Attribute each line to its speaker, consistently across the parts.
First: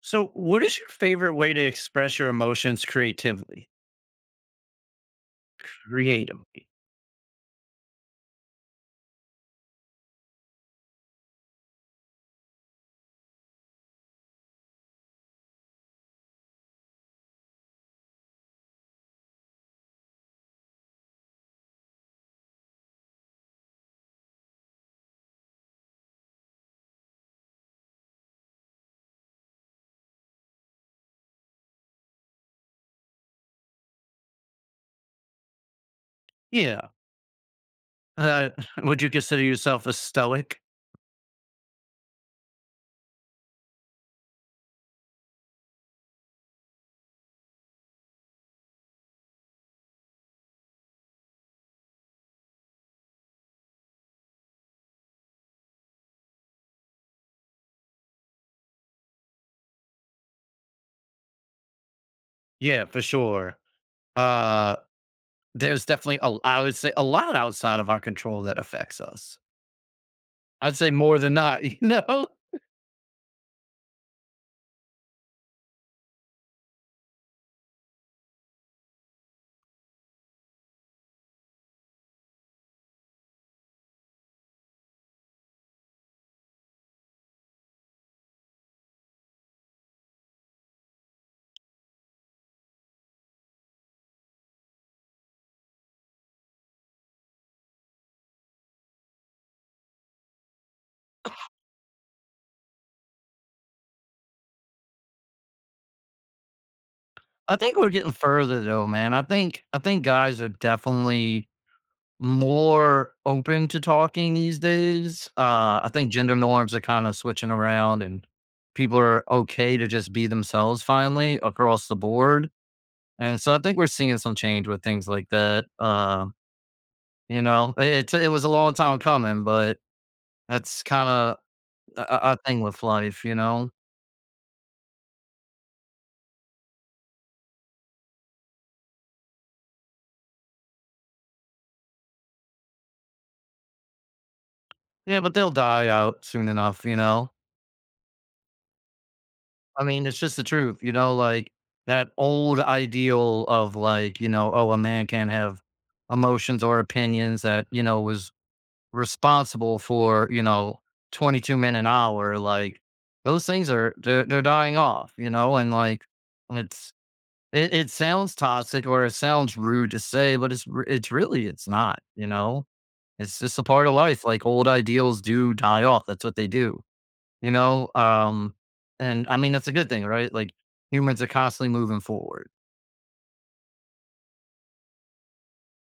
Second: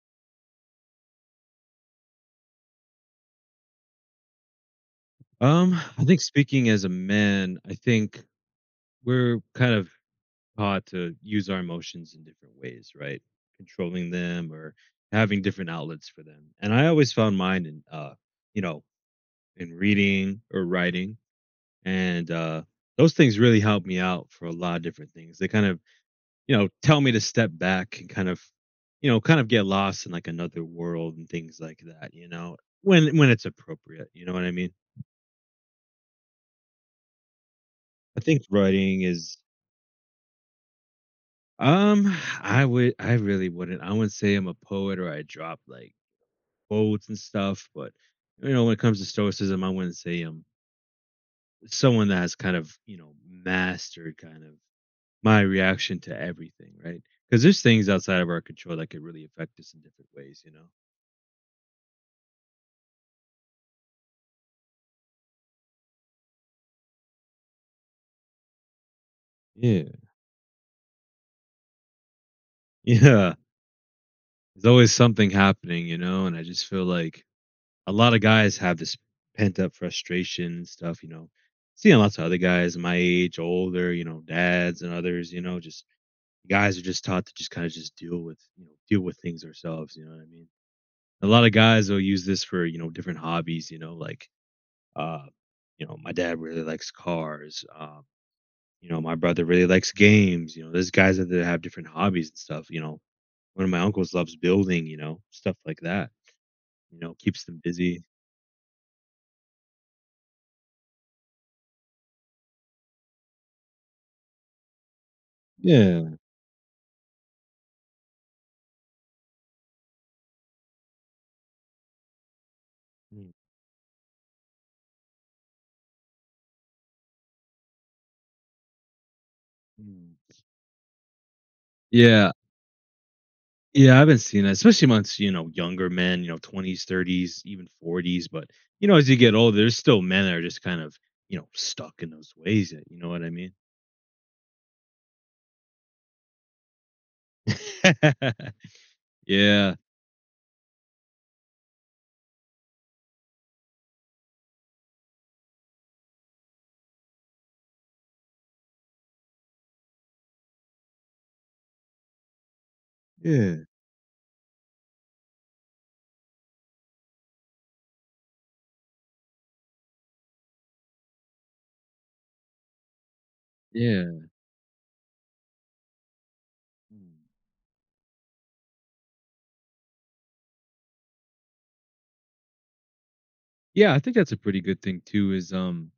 Speaker 1: So, what is your favorite way to express your emotions creatively?
Speaker 2: I think
Speaker 1: Creatively.
Speaker 2: speaking as a man, I think we're kind of taught to use our emotions in different ways, right? Controlling them or having different outlets for them. And I always found mine in, you know, in reading or writing, and those things really help me out for a lot of different things. They kind of, tell me to step back and kind of, kind of get lost in like another world and things like that. You know, when it's appropriate. You know what I mean?
Speaker 1: Yeah.
Speaker 2: I think
Speaker 1: Uh,
Speaker 2: writing
Speaker 1: would you
Speaker 2: is
Speaker 1: consider yourself a stoic?
Speaker 2: Um, I really wouldn't. I wouldn't say I'm a poet or I drop like quotes and stuff, but you know, when it comes to stoicism, I wouldn't say I'm someone that has kind of, you know, mastered kind of my reaction to everything, right? Because there's things outside of our control that could really affect us in different ways, you
Speaker 1: Yeah, for sure. Uh, there's definitely a, I would say a lot outside of our control that affects us.
Speaker 2: know? Yeah.
Speaker 1: I'd say more than not, you know.
Speaker 2: Yeah. There's always something happening, you know, and I just feel like a lot of guys have this pent up frustration and stuff, you know. Seeing lots of other guys my age, older, you know, dads and others, you know, just guys are just taught to just kind of just deal with, you know, deal with things ourselves, you know what I mean? A lot of guys will use this for, you know, different hobbies, you know, like uh, you know, my dad really likes cars. You know, my brother really likes games, you know, there's guys that have different hobbies and stuff, you know. One of my uncles loves building, you know, stuff like that. You know, keeps
Speaker 1: I
Speaker 2: them
Speaker 1: think we're
Speaker 2: busy.
Speaker 1: getting further though, man. I think guys are definitely more open to talking these days. I think
Speaker 2: Yeah.
Speaker 1: gender norms are kind of switching around and people are okay to just be themselves finally across the board.
Speaker 2: Mm,
Speaker 1: And so I think we're seeing some change with things like that. You know, it was a long time coming, but
Speaker 2: mm.
Speaker 1: that's kind of a,
Speaker 2: Yeah.
Speaker 1: a a thing with life, you know?
Speaker 2: Yeah, I haven't seen that, especially amongst, you know, younger men, you know, 20s, 30s, even 40s. But, you know, as you get older, there's still men that are just kind of, you know, stuck in those ways. That, you know what I mean?
Speaker 1: Yeah, but they'll die out soon enough, you know?
Speaker 2: Yeah. Yeah.
Speaker 1: I mean, it's just the truth, you know, like that old ideal of like, you know, oh, a man can't have emotions or opinions that, you know, was responsible for, you know, 22 men an hour. Like those things are, they're dying off, you know, and like it's, it sounds toxic or it sounds rude to say, but it's, it's really, it's not, you know, it's just a part of life.
Speaker 2: Yeah.
Speaker 1: Like old ideals do die off. That's what they do
Speaker 2: Mm.
Speaker 1: you know? Um, and I mean, that's a good thing, right? Like humans are constantly moving forward.
Speaker 2: Yeah. I think that's a pretty good thing, too, is,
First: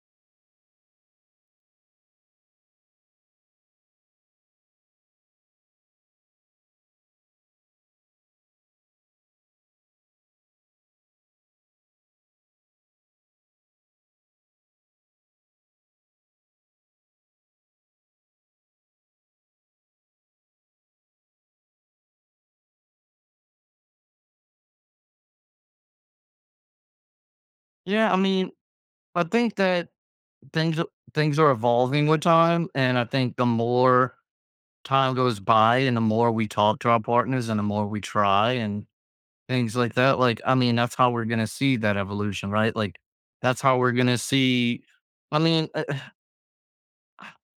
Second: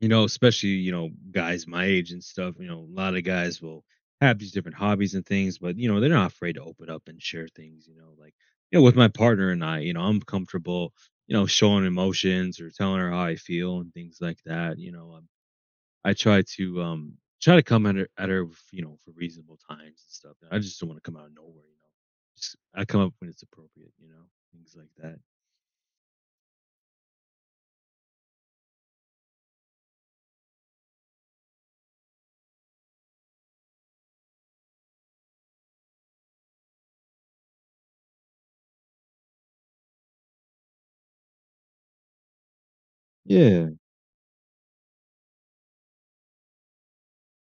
Speaker 2: you know, especially, you know, guys my age and stuff, you know, a lot of guys will have these different hobbies and things, but you know, they're not afraid to open up and share things, you know, like you know, with my partner and I, you know, I'm comfortable, you know, showing emotions or telling her how I feel and things like that. You know, I try to try to come at her, with, you know, for reasonable times and stuff. I just don't want to come out of nowhere, you know. Just I come up when it's appropriate, you know, things like that.
Speaker 1: Yeah. I mean, I think that things, things are evolving with time. And I think the more time goes by and the more we talk to our partners and the more we try and things like that, like, I mean, that's how we're going to see that evolution, right? Like that's
Speaker 2: Yeah.
Speaker 1: how we're going to see, I mean,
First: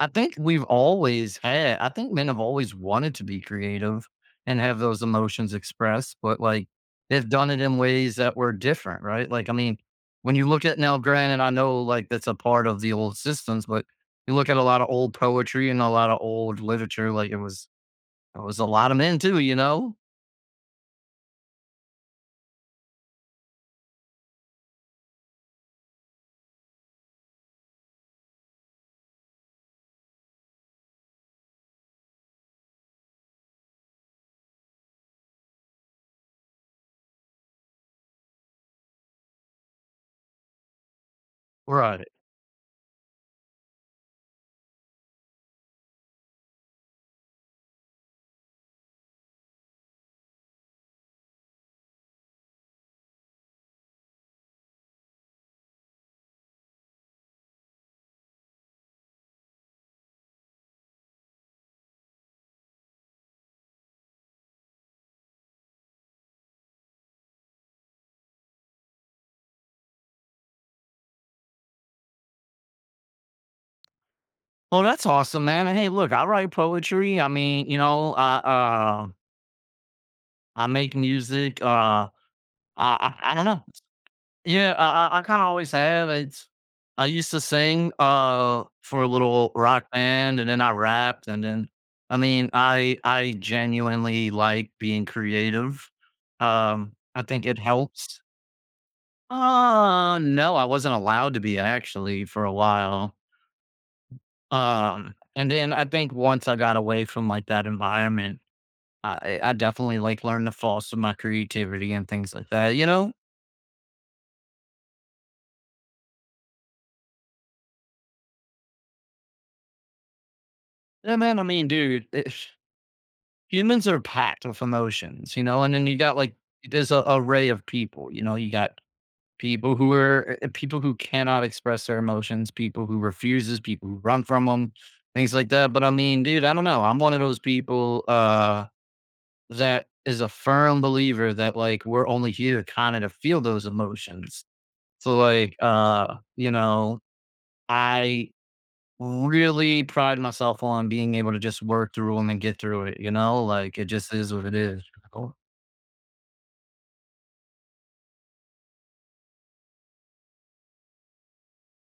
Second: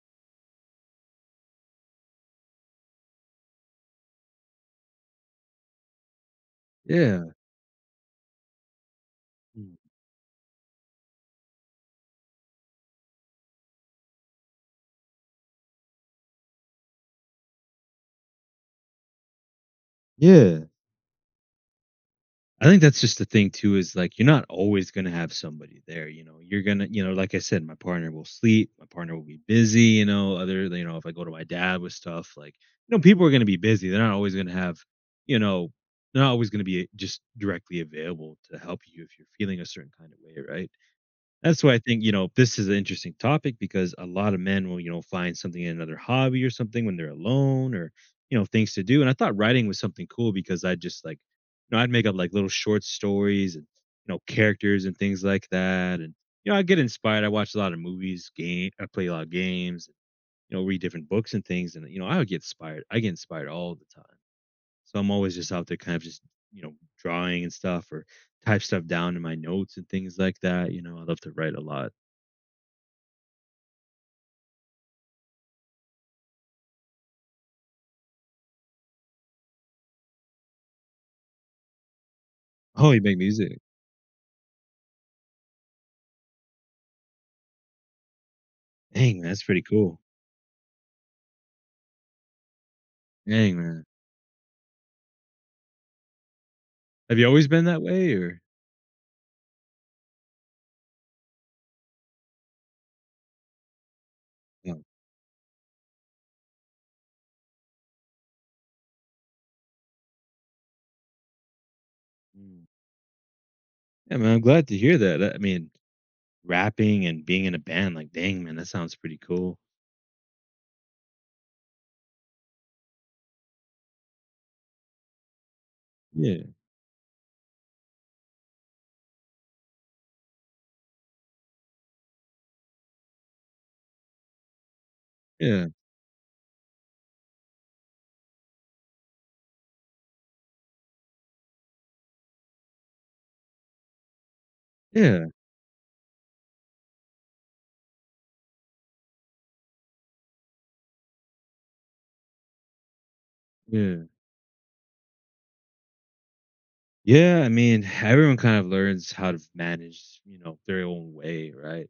Speaker 1: I think men have always wanted to be creative and have those emotions expressed, but like
Speaker 2: Yeah.
Speaker 1: they've done it in ways that were different, right? Like, I
Speaker 2: Mm.
Speaker 1: mean, when you look at now, granted, I know like that's a part of the old systems, but you look at a lot of old poetry and a lot of old literature, like it was a lot of men too, you know?
Speaker 2: Yeah. I think that's just the thing too is like you're not always going to have somebody there, you know. You're going to, you know, like I said, my partner will sleep, my partner will be busy, you know, other, you know, if I go to my dad with stuff like, you know, people are going to be busy. They're not always going to have, you know, they're not always going to be just directly available to help you if you're feeling a certain kind of way, right? That's why I think,
Speaker 1: Right.
Speaker 2: you know, this is an interesting topic because a lot of men will, you know, find something in another hobby or something when they're alone or, you know, things to do. And I thought writing was something cool because I just like, you know, I'd make up like little short stories and, you know, characters and things like that. And, you know, I get inspired. I watch a lot of movies, game, I play a lot of games, you know, read different books and things. And, you know, I would get inspired. I get inspired all the time. So I'm always just out there kind of just, you know, drawing and stuff or type stuff down in my notes and things like that. You know, I love to write a lot.
Speaker 1: Well, that's awesome, man. And hey, look, I write poetry. I mean, you know, I I make music.
Speaker 2: Oh, you make
Speaker 1: I don't
Speaker 2: music.
Speaker 1: know. Yeah, I kinda always have, it's I used to sing, for a
Speaker 2: Dang, man, that's
Speaker 1: little
Speaker 2: pretty
Speaker 1: rock
Speaker 2: cool.
Speaker 1: band, and then I rapped, and then I mean, I
Speaker 2: Dang, man.
Speaker 1: genuinely like being creative.
Speaker 2: Have
Speaker 1: I
Speaker 2: you
Speaker 1: think
Speaker 2: always
Speaker 1: it
Speaker 2: been that way
Speaker 1: helps.
Speaker 2: or
Speaker 1: No, I wasn't allowed to be actually for a while.
Speaker 2: no?
Speaker 1: And then I think once I got away from, like, that environment, I definitely, like, learned to foster my creativity and things like
Speaker 2: Mm.
Speaker 1: that, you know?
Speaker 2: Yeah, man, I'm glad to hear that. I mean, rapping and being in a band, like, dang, man, that sounds pretty cool.
Speaker 1: Yeah, man, I mean, dude, humans are packed with emotions, you know, and then you got like
Speaker 2: Yeah,
Speaker 1: there's a array of people, you know, you got people who are people who cannot express their emotions, people who refuses, people who run from them, things like
Speaker 2: yeah,
Speaker 1: that. But I mean, dude, I don't know. I'm one of those people that is a firm believer that like we're only here kind of to feel those emotions. So
Speaker 2: yeah,
Speaker 1: like you know, I really pride myself on being able to just work through them and get through it, you know? Like it
Speaker 2: yeah.
Speaker 1: just is what it is.
Speaker 2: Yeah, I mean, everyone kind of learns how to manage, you know, their own way, right?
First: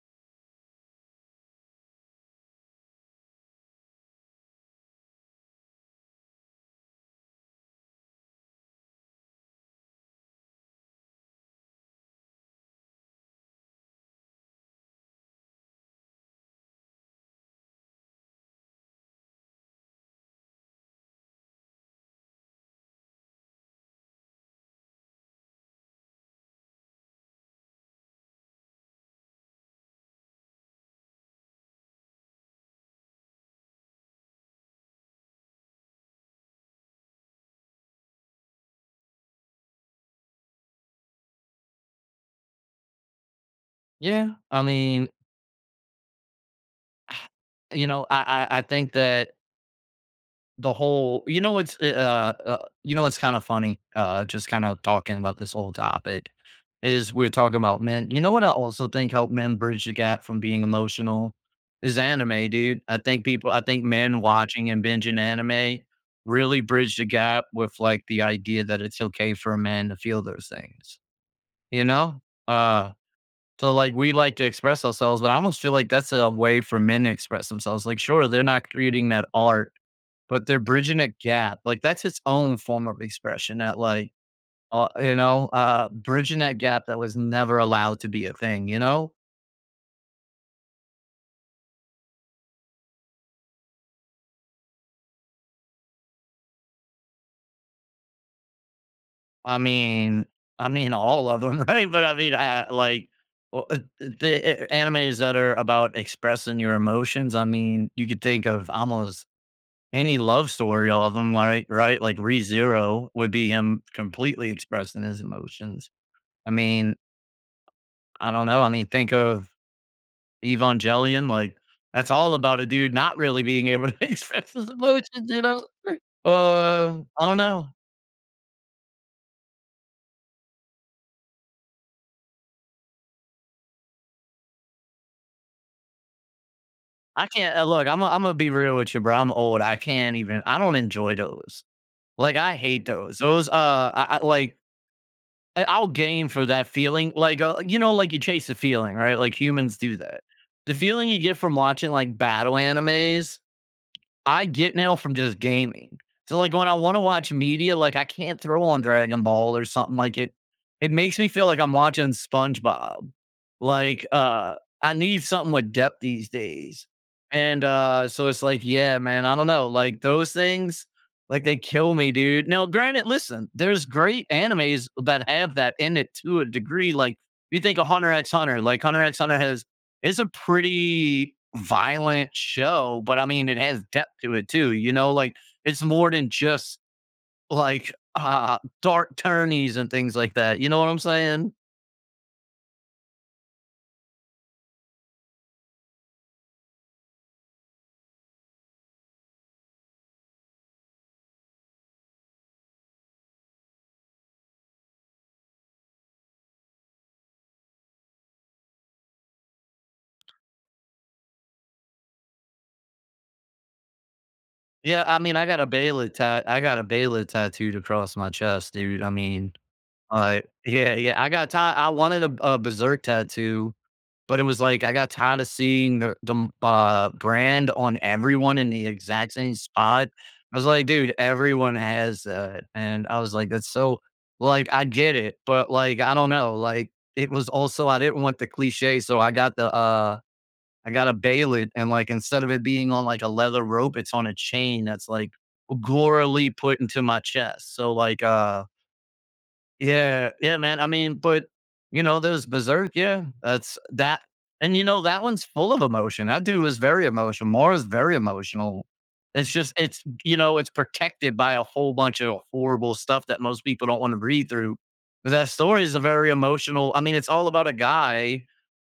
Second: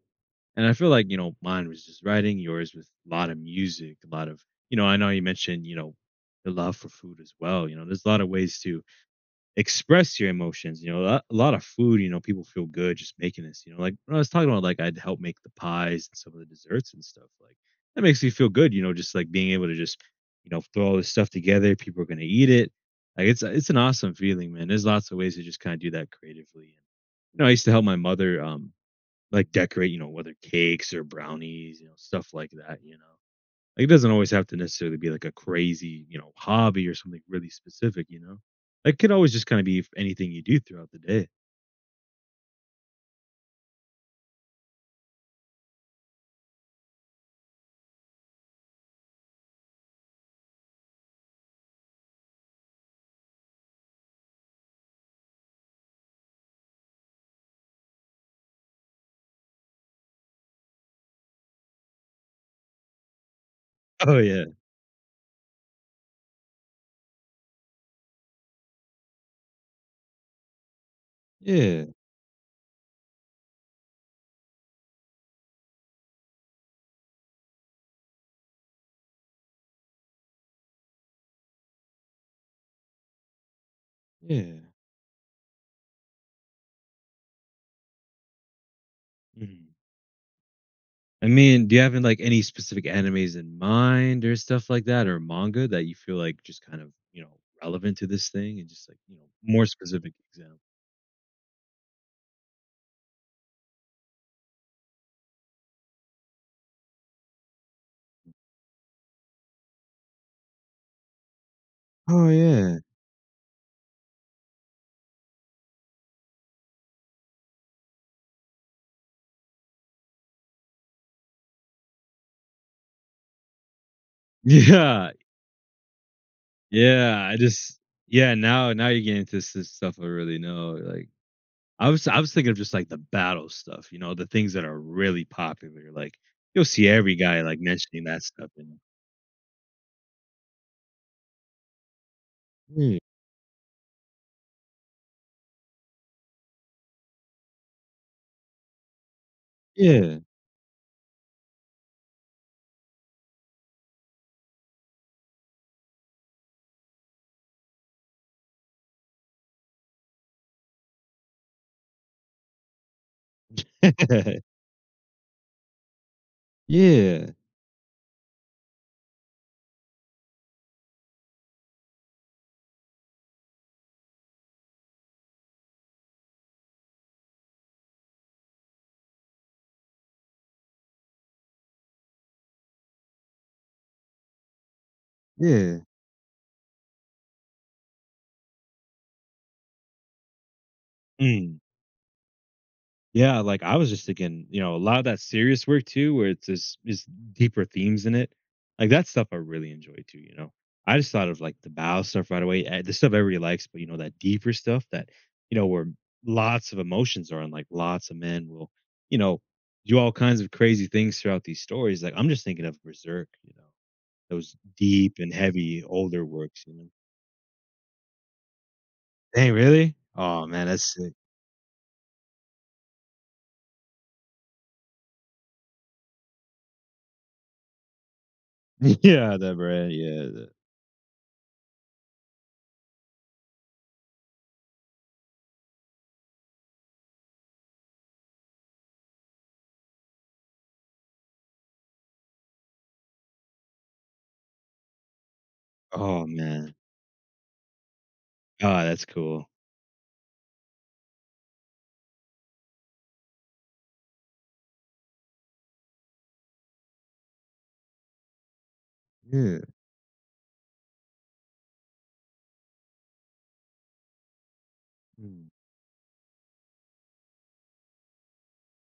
Speaker 2: And I feel like, you know, mine was just writing, yours with a lot of music, a lot of, you know, I know you mentioned, you know, the love for food as well. You know, there's a lot of ways to express your emotions. You know, a lot of food, you know, people feel good just making this. You know, like when I was talking about, like I'd help make the pies and some of the desserts and stuff. Like that makes me feel good. You know, just like being able to just, you know, throw all this stuff together. People are gonna eat it. Like it's an awesome feeling, man. There's lots of ways to just kind of do that creatively. And you know, I used to help my mother, like decorate, you know, whether cakes or brownies, you know, stuff like that. You know. Like, it doesn't always have to necessarily be like a crazy, you know, hobby or something really specific, you know? It could always just kind of be anything you do throughout the day.
Speaker 1: Yeah, I mean, you know, I think that the whole, you know, you know, it's kind of funny, just kind of talking about this whole topic is we're talking about men. You know what I also think help men bridge the gap from being emotional is anime, dude. I think
Speaker 2: Oh
Speaker 1: men
Speaker 2: yeah,
Speaker 1: watching and binging anime really bridge the gap with like the idea that it's okay for a man to feel those things. You
Speaker 2: yeah,
Speaker 1: know, uh, so like we like to express ourselves, but I almost feel like that's a way for men to express themselves. Like, sure, they're not creating that art, but they're bridging a gap. Like that's its own form of expression. That like,
Speaker 2: yeah.
Speaker 1: you know, bridging that gap that was never allowed to be a thing. You know,
Speaker 2: Mhm. I mean, do you have like any specific animes in mind or stuff like that or manga that you feel like just kind of, you know, relevant to this thing and just like, you know,
Speaker 1: I
Speaker 2: more specific
Speaker 1: mean,
Speaker 2: example?
Speaker 1: I mean all of them, right? But I mean, I, like well, the animes that are about expressing your emotions. I mean, you could think of almost any love story of him, right? Right? Like
Speaker 2: Oh yeah.
Speaker 1: ReZero would be him completely expressing his emotions. I mean, I don't know. I mean, think of Evangelion. Like that's all about a dude not really being able to express his
Speaker 2: Yeah.
Speaker 1: emotions. You know? I
Speaker 2: Yeah.
Speaker 1: don't know.
Speaker 2: Yeah. Now you're getting into stuff I really know. Like, I was thinking of just, like, the battle stuff, you know, the things that are really popular, like, you'll see every
Speaker 1: I
Speaker 2: guy,
Speaker 1: can't
Speaker 2: like,
Speaker 1: look.
Speaker 2: mentioning that
Speaker 1: I'm gonna
Speaker 2: stuff,
Speaker 1: be real
Speaker 2: you
Speaker 1: with you, bro. I'm old. I can't even. I don't enjoy those. Like I hate
Speaker 2: Mm,
Speaker 1: those. I like. I'll gain for that feeling. Like, you know, like you chase a feeling, right? Like humans do
Speaker 2: yeah.
Speaker 1: that. The feeling you get from watching like battle animes I get now from just gaming. So, like, when I wanna watch media, like, I can't throw on Dragon Ball or something like it makes me feel like I'm watching SpongeBob. Like, I need something with depth these days.
Speaker 2: Yeah,
Speaker 1: And, so it's like, yeah, man, I don't know, like, those things, like, they kill me, dude. Now, granted, listen, there's great animes that have that in it to a degree, like, you think of Hunter X Hunter, like, Hunter X Hunter has it's a pretty violent show, but I mean, it has depth to it too. You know, like it's
Speaker 2: yeah.
Speaker 1: more than just like dark turnies and things like that. You know what I'm saying?
Speaker 2: Mm. Yeah, like I was just thinking, you know, a lot of that serious work too, where it's just deeper themes in it. Like that stuff I really enjoy too, you know. I just thought of like the Bao stuff right away. The stuff everybody likes, but you know, that deeper stuff that, you know, where lots of emotions are and like lots of men will, you know, do all kinds of crazy things throughout these stories. Like I'm just thinking of Berserk, you know, those
Speaker 1: Yeah,
Speaker 2: deep
Speaker 1: I
Speaker 2: and
Speaker 1: mean, I got a
Speaker 2: heavy
Speaker 1: Bela
Speaker 2: older
Speaker 1: tat, I
Speaker 2: works, you
Speaker 1: got a
Speaker 2: know.
Speaker 1: Bela tattooed across my chest, dude. I
Speaker 2: Hey,
Speaker 1: mean,
Speaker 2: really? Oh man, that's
Speaker 1: yeah,
Speaker 2: sick.
Speaker 1: yeah, I got ti I wanted a Berserk tattoo, but it was like, I got tired of seeing the brand on everyone in the exact
Speaker 2: Yeah, the
Speaker 1: same
Speaker 2: bread,
Speaker 1: spot.
Speaker 2: yeah.
Speaker 1: I was like, "Dude, everyone has that," and I was like, "That's so" like, I get it, but, like, I don't know, like, it was also I didn't want the cliche, so I got the I got a Baylin, and, like, instead of it being on, like, a leather rope, it's on a chain that's, like,
Speaker 2: Oh
Speaker 1: gorily
Speaker 2: man.
Speaker 1: put into my chest. So, like,
Speaker 2: Oh, that's cool.
Speaker 1: yeah, yeah, man. I mean, but you know, there's Berserk. Yeah, and you know that one's full of emotion. That dude was very emotional. Mara's very emotional. It's
Speaker 2: Yeah.
Speaker 1: just it's you know it's protected by a whole bunch of horrible stuff that most people don't want to read through. But
Speaker 2: Mm.
Speaker 1: that story is a very emotional. I mean, it's all about a guy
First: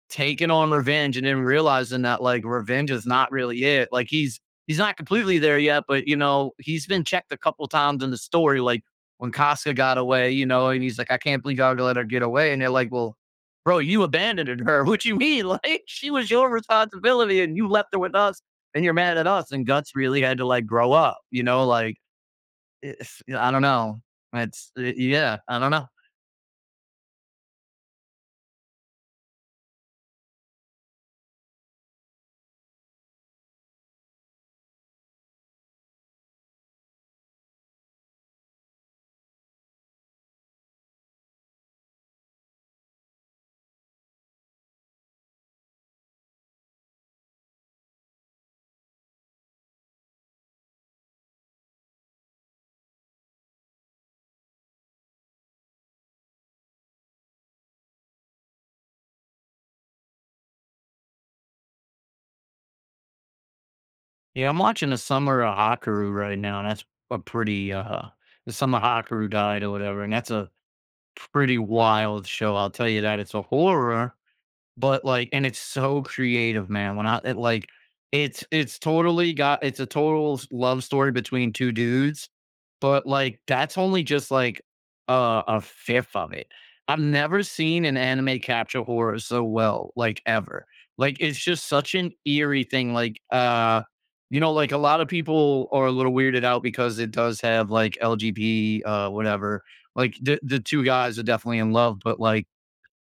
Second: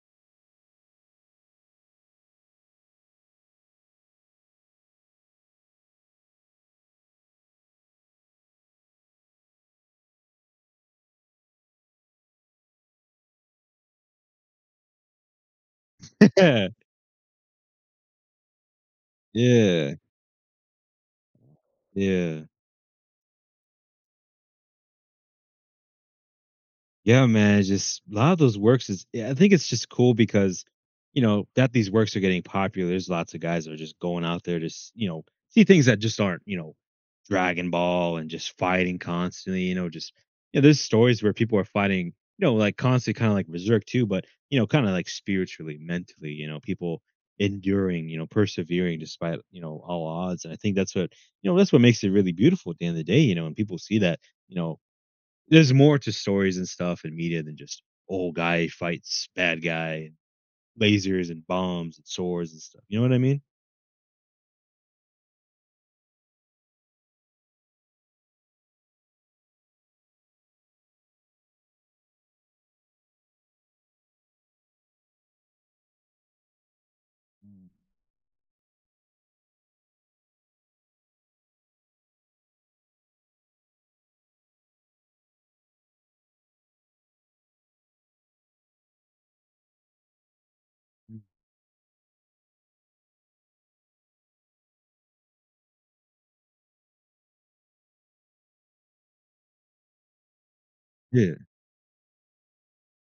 Speaker 1: taking on revenge and then realizing that like revenge is not really it. He's not completely there yet, but you know, he's been checked a couple times in the story, like when Casca got away, you know, and he's like, I can't believe y'all gonna let her get away. And they're like, well, bro, you abandoned her. What you mean? Like she was your
Speaker 2: Yeah,
Speaker 1: responsibility and you left her with us and you're mad at us. And
Speaker 2: yeah,
Speaker 1: Guts really had to like grow up, you know, like
Speaker 2: yeah.
Speaker 1: I don't know. Yeah, I don't know.
Speaker 2: Yeah, man, it's just a lot of those works is yeah, I think it's just cool because, you know, that these works are getting popular. There's lots of guys that are just going out there to, you know, see things that just aren't, you know, Dragon Ball and just fighting constantly, you know, just yeah, there's stories where people are fighting, you know, like constantly kind of like berserk too, but you know, kind of like spiritually, mentally, you know, people enduring, you know, persevering despite, you know, all odds. And I think that's what, you know, that's what makes it really beautiful at the end of the day, you know, and people see that, you know, there's more to stories and stuff and media than just old guy fights bad guy lasers and bombs and swords and stuff. You know what I mean?
Speaker 1: Yeah, I'm watching the Summer of Hakoru right now, and that's a pretty the Summer Hakoru died or whatever, and that's a pretty wild show. I'll tell you that it's a horror, but, like and it's so creative, man, when I it,
Speaker 2: Mm,
Speaker 1: like it's totally got it's a total s love story between 2 dudes, but, like, that's only just, like, a fifth of it. I've never seen an anime capture horror so well, like, ever. Like,
Speaker 2: mm.
Speaker 1: it's just such an eerie thing, like, you know, like, a lot of people are a little weirded out because it does have, like, LGB, whatever. Like, the 2 guys are
Speaker 2: Yeah.
Speaker 1: definitely in love, but, like,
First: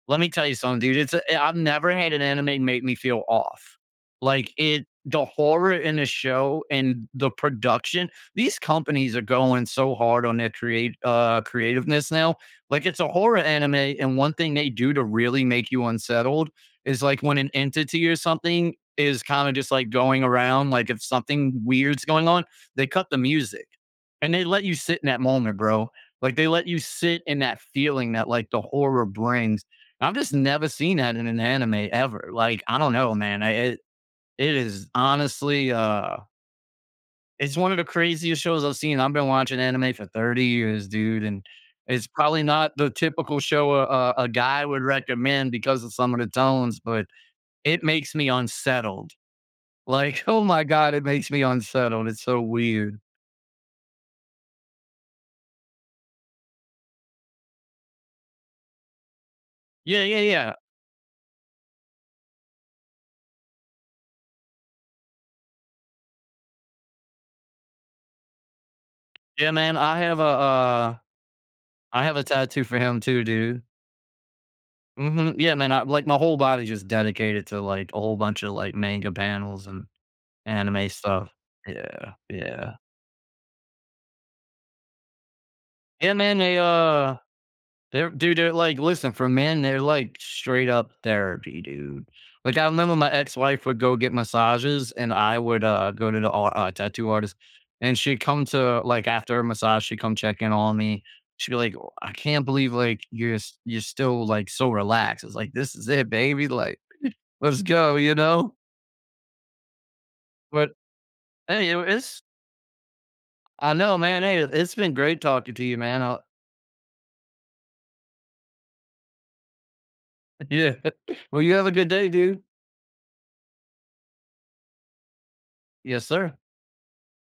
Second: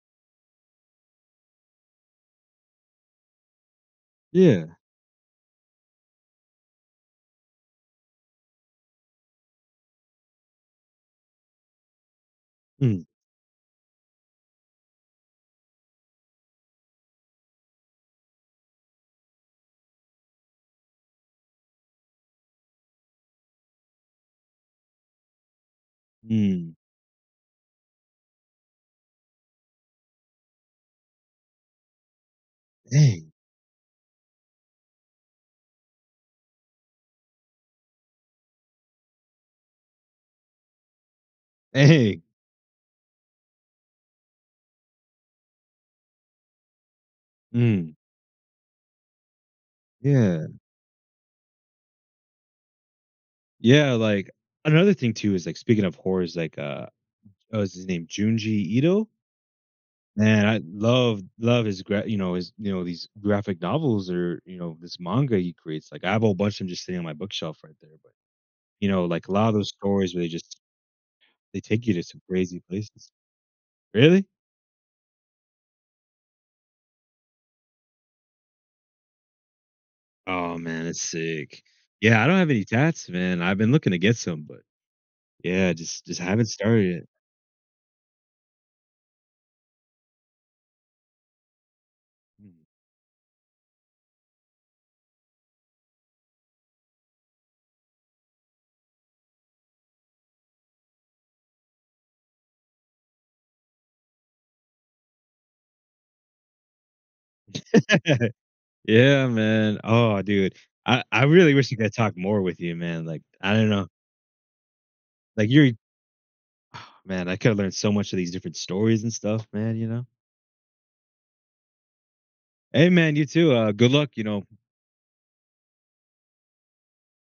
Speaker 1: let me tell you something, dude. I've never had an anime make me feel off. Like
Speaker 2: Yeah.
Speaker 1: it, the horror in the show and the production. These companies are going so hard on their create creativeness now. Like it's
Speaker 2: Mm,
Speaker 1: a horror anime, and one thing they do to really make you unsettled is like when an entity or something is kind of just like going around. Like if something weird's going on, they cut the music and they let you sit in that moment, bro. Like they let
Speaker 2: mm.
Speaker 1: you sit in that feeling that like the horror brings. I've just never seen that in an anime ever. Like I don't know,
Speaker 2: Dang.
Speaker 1: man. I, it is honestly it's one of the craziest shows I've seen. I've been watching anime for 30 years, dude, and it's
Speaker 2: Dang.
Speaker 1: probably not the typical show a guy would recommend because of some of the tones, but it
Speaker 2: Mm,
Speaker 1: makes me unsettled. Like, oh
Speaker 2: yeah.
Speaker 1: my god, it makes me unsettled. It's so weird.
Speaker 2: Yeah, like, another thing too is, like, speaking of horror is, like, oh, what's his name? Junji Ito?
Speaker 1: Yeah, yeah,
Speaker 2: Man,
Speaker 1: yeah,
Speaker 2: I love his gra you know, his you know, these graphic novels or, you know, this manga he creates, like, I have a whole bunch of them just sitting on my bookshelf right there, but, you know, like, a lot
Speaker 1: yeah,
Speaker 2: of those
Speaker 1: man.
Speaker 2: stories where they just they take you to
Speaker 1: I have
Speaker 2: some
Speaker 1: a
Speaker 2: crazy
Speaker 1: tattoo for him
Speaker 2: places.
Speaker 1: too, dude.
Speaker 2: Really?
Speaker 1: Mhm, yeah, man, I like, my whole body's just dedicated to, like, a whole bunch of, like, manga panels and
Speaker 2: Oh, man,
Speaker 1: anime
Speaker 2: it's
Speaker 1: stuff.
Speaker 2: sick.
Speaker 1: Yeah,
Speaker 2: Yeah, I don't have any
Speaker 1: yeah.
Speaker 2: tats, man. I've been looking to get some, but yeah,
Speaker 1: Yeah,
Speaker 2: just
Speaker 1: man,
Speaker 2: haven't started
Speaker 1: they're dude, they're like, listen, for men, they're like straight up therapy, dude. Like I remember my ex-wife would go get massages and I would go to the tattoo artist and she'd come to like after her massage, she'd come check in on me. She'd be like, "Oh, I can't believe like you're still like so relaxed. It's like this is it, baby. Like, let's go, you
Speaker 2: it.
Speaker 1: know?"
Speaker 2: Yeah, man. Oh, dude.
Speaker 1: But
Speaker 2: I really
Speaker 1: hey,
Speaker 2: wish I could talk
Speaker 1: it's
Speaker 2: more with you, man. Like, I don't
Speaker 1: I
Speaker 2: know.
Speaker 1: know, man. Hey, it's been great
Speaker 2: Like
Speaker 1: talking to
Speaker 2: you're
Speaker 1: you, man. I
Speaker 2: oh, man, I could have learned so much of these different stories and stuff, man, you know.
Speaker 1: yeah. Well, you have a good day, dude.
Speaker 2: Hey man, you too. Good luck, you know,
Speaker 1: Yes, sir.